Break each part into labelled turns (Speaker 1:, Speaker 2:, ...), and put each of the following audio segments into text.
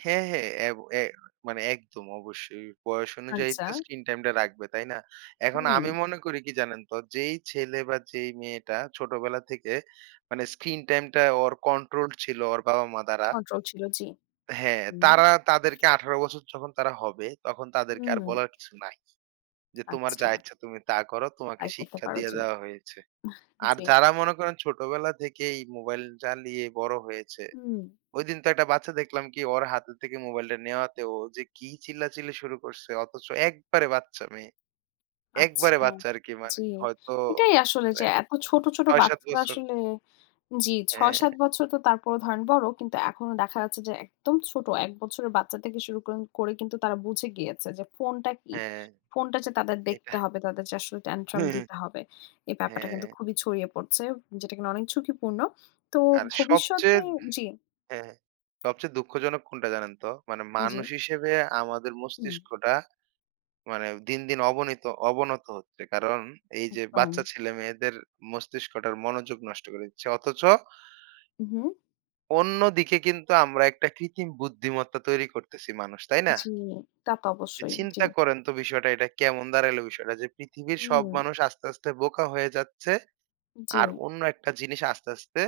Speaker 1: হ্যাঁ, হ্যাঁ এ এ মানে একদম অবশ্যই। বয়স অনুযায়ী
Speaker 2: আচ্ছা।
Speaker 1: তো স্ক্রিন টাইমটা রাখবে। তাই না? এখন আমি
Speaker 2: হুম।
Speaker 1: মনে করি কি জানেন তো যেই ছেলে বা যেই মেয়েটা ছোটবেলা থেকে মানে স্ক্রিন টাইমটা ওর কন্ট্রোল ছিল ওর বাবা-মা দ্বারা।
Speaker 2: কন্ট্রোল ছিল, জি।
Speaker 1: হ্যাঁ,
Speaker 2: উম
Speaker 1: তারা তাদেরকে ১৮ বছর যখন তারা হবে তখন তাদেরকে আর
Speaker 2: উম
Speaker 1: বলার কিছু নাই। যে তোমার যা
Speaker 2: আচ্ছা।
Speaker 1: ইচ্ছা তুমি তা করো। তোমাকে
Speaker 2: তাই করতে
Speaker 1: শিক্ষা
Speaker 2: পারো,
Speaker 1: দিয়ে
Speaker 2: জি।
Speaker 1: দেওয়া হয়েছে।
Speaker 2: আহ!
Speaker 1: আর
Speaker 2: জি।
Speaker 1: যারা মনে করেন ছোটবেলা থেকেই মোবাইল চালিয়ে বড় হয়েছে।
Speaker 2: উম
Speaker 1: ঐদিন তো একটা বাচ্চা দেখলাম কি ওর হাতে থেকে মোবাইলটা নেওয়াতে ও যে কি চিল্লাচিল্লি শুরু করছে অথচ একবারে বাচ্চা মেয়ে। একবারে
Speaker 2: আচ্ছা,
Speaker 1: বাচ্চা আরকি
Speaker 2: জি।
Speaker 1: মানে হয়তো
Speaker 2: এটাই আসলে যে
Speaker 1: হবে
Speaker 2: এত ছোট, ছোট
Speaker 1: ৬-৭
Speaker 2: বাচ্চারা
Speaker 1: বছর।
Speaker 2: আসলে জি
Speaker 1: হ্যাঁ।
Speaker 2: ৬-৭ বছর তো তারপরও ধরেন বড়। কিন্তু এখনো দেখা যাচ্ছে যে একদম ছোট। ১ বছরের বাচ্চা থেকে শুরু করেন করে কিন্তু তারা বুঝে গিয়েছে যে ফোনটা কি।
Speaker 1: হ্যাঁ।
Speaker 2: ফোনটা যে তাদের
Speaker 1: এইটা।
Speaker 2: দেখতে হবে, তাদেরকে আসলে tantrum দিতে হবে। এই ব্যাপারটা কিন্তু
Speaker 1: হ্যাঁ।
Speaker 2: খুবই ছড়িয়ে পড়ছে। যেটা কিন্তু অনেক ঝুঁকিপূর্ণ। তো
Speaker 1: আর সবচেয়ে
Speaker 2: ভবিষ্যতে জি।
Speaker 1: হ্যাঁ। সবচেয়ে দুঃখজনক কোনটা জানেন তো? মানে
Speaker 2: জি।
Speaker 1: মানুষ হিসেবে আমাদের
Speaker 2: হুম।
Speaker 1: মস্তিষ্কটা মানে দিন, দিন অবনিত অবনত হচ্ছে। কারণ এই যে বাচ্চা
Speaker 2: একদম।
Speaker 1: ছেলেমেয়েদের মস্তিষ্কটার মনোযোগ নষ্ট করে দিচ্ছে। অথচ
Speaker 2: উ হুম।
Speaker 1: অন্যদিকে কিন্তু আমরা একটা কৃত্রিম বুদ্ধিমত্তা তৈরি করতেছি মানুষ, তাই না?
Speaker 2: জি, তা তো অবশ্যই। জি।
Speaker 1: চিন্তা করেন তো বিষয়টা এটা কেমন দাঁড়াইল বিষয়টা যে পৃথিবীর সব
Speaker 2: হুম।
Speaker 1: মানুষ আস্তে, আস্তে বোকা হয়ে যাচ্ছে। আর
Speaker 2: জি।
Speaker 1: অন্য একটা জিনিস আস্তে, আস্তে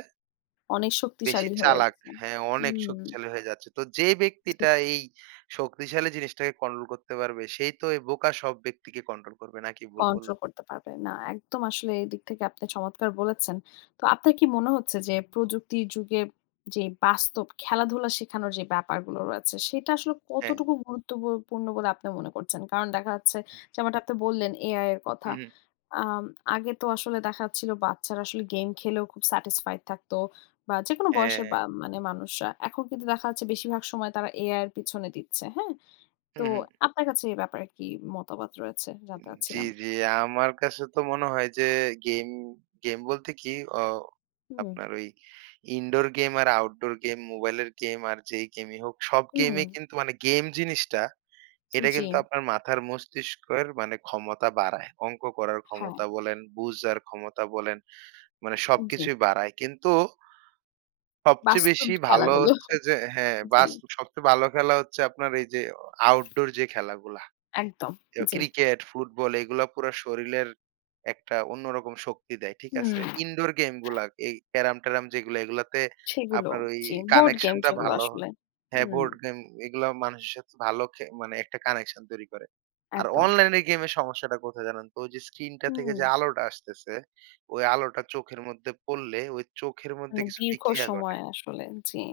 Speaker 2: অনেক
Speaker 1: বেশি
Speaker 2: শক্তিশালী হয়ে
Speaker 1: চালাক।
Speaker 2: উঠছে।
Speaker 1: হ্যাঁ অনেক
Speaker 2: উম
Speaker 1: শক্তিশালী হয়ে যাচ্ছে। তো যে
Speaker 2: জি।
Speaker 1: ব্যক্তিটা এই শক্তিশালী জিনিসটাকে কন্ট্রোল করতে পারবে সেই তো এই বোকা সব ব্যক্তিকে কন্ট্রোল করবে। নাকি ভুল
Speaker 2: কন্ট্রোল
Speaker 1: বললাম?
Speaker 2: করতে পারবে না। একদম আসলে এদিক থেকে আপনি চমৎকার বলেছেন। তো আপনার কি মনে হচ্ছে যে প্রযুক্তি যুগের যে বাস্তব খেলাধুলা শেখানোর যে ব্যাপারগুলো রয়েছে সেটা আসলে
Speaker 1: হ্যাঁ।
Speaker 2: কতটুকু গুরুত্ব বু পূর্ণ বলে আপনি মনে করছেন? কারণ দেখা যাচ্ছে যেমনটা আপনি বললেন, AI এর কথা।
Speaker 1: উহু।
Speaker 2: আম আগে তো আসলে দেখা যাচ্ছিল বাচ্চারা আসলে গেম খেলেও খুব satisfied থাকতো। বা যেকোনো বয়সের বা
Speaker 1: হ্যাঁ।
Speaker 2: মানে মানুষরা। এখন কিন্তু দেখা যাচ্ছে বেশিরভাগ সময় তারা AI এর পেছনে দিচ্ছে। হ্যাঁ? তো
Speaker 1: উহু।
Speaker 2: আপনার কাছে এ ব্যাপারে কি মতামত রয়েছে?
Speaker 1: উম
Speaker 2: জানতে
Speaker 1: জি,
Speaker 2: চাচ্ছিলাম।
Speaker 1: জি। আমার কাছে তো মনে হয় যে গেম, গেম বলতে কি অ
Speaker 2: হুম।
Speaker 1: আপনার ওই ইনডোর গেম আর আউটডোর গেম মোবাইলের গেম আর যেই গেমই হোক সব
Speaker 2: হুম।
Speaker 1: গেমেই কিন্তু মানে গেম জিনিসটা এটা কিন্তু
Speaker 2: জি।
Speaker 1: আপনার মাথার মস্তিষ্কের মানে ক্ষমতা বাড়ায়। অঙ্ক করার
Speaker 2: হ্যাঁ।
Speaker 1: ক্ষমতা বলেন, বুঝার ক্ষমতা বলেন। মানে
Speaker 2: জি।
Speaker 1: সবকিছুই বাড়ায়। কিন্তু সবচেয়ে
Speaker 2: বাস্তব
Speaker 1: বেশি ভালো
Speaker 2: খেলাগুলো।
Speaker 1: হচ্ছে যে হ্যাঁ,
Speaker 2: জি।
Speaker 1: বাস সবচেয়ে ভালো খেলা হচ্ছে আপনার এই যে অ আউটডোর যে খেলাগুলা। অ্যাউ
Speaker 2: একদম,
Speaker 1: কেউ
Speaker 2: জি।
Speaker 1: ক্রিকেট, ফুটবল এগুলা পুরা শরীরের একটা অন্যরকম শক্তি দেয়। ঠিক
Speaker 2: হুম।
Speaker 1: আছে? ইনডোর গেমগুলা এই ক্যারাম-ট্যারম যেইগুলা এগুলোতে
Speaker 2: সেগুলো
Speaker 1: আপনার ওই
Speaker 2: জি, বোর্ড গেম
Speaker 1: কানেকশনটা
Speaker 2: যেগুলো
Speaker 1: ভালো
Speaker 2: আসলে।
Speaker 1: হ্যাঁ,
Speaker 2: উম
Speaker 1: বোর্ড গেম এগুলাও মানুষের সাথে ভালো খে মানে একটা কানেকশন তৈরি করে। আর
Speaker 2: একদম।
Speaker 1: অনলাইনের গেমের সমস্যাটা কোথায় জানেন তো? যে স্ক্রিনটা থেকে যে
Speaker 2: হুম।
Speaker 1: আলোটা আসতেছে ওই আলোটা চোখের মধ্যে পড়লে ঐ চোখের মধ্যে
Speaker 2: মানে
Speaker 1: কিছু
Speaker 2: দীর্ঘ
Speaker 1: বিক্রিয়া
Speaker 2: সময়
Speaker 1: ঘটে।
Speaker 2: আসলে, জি।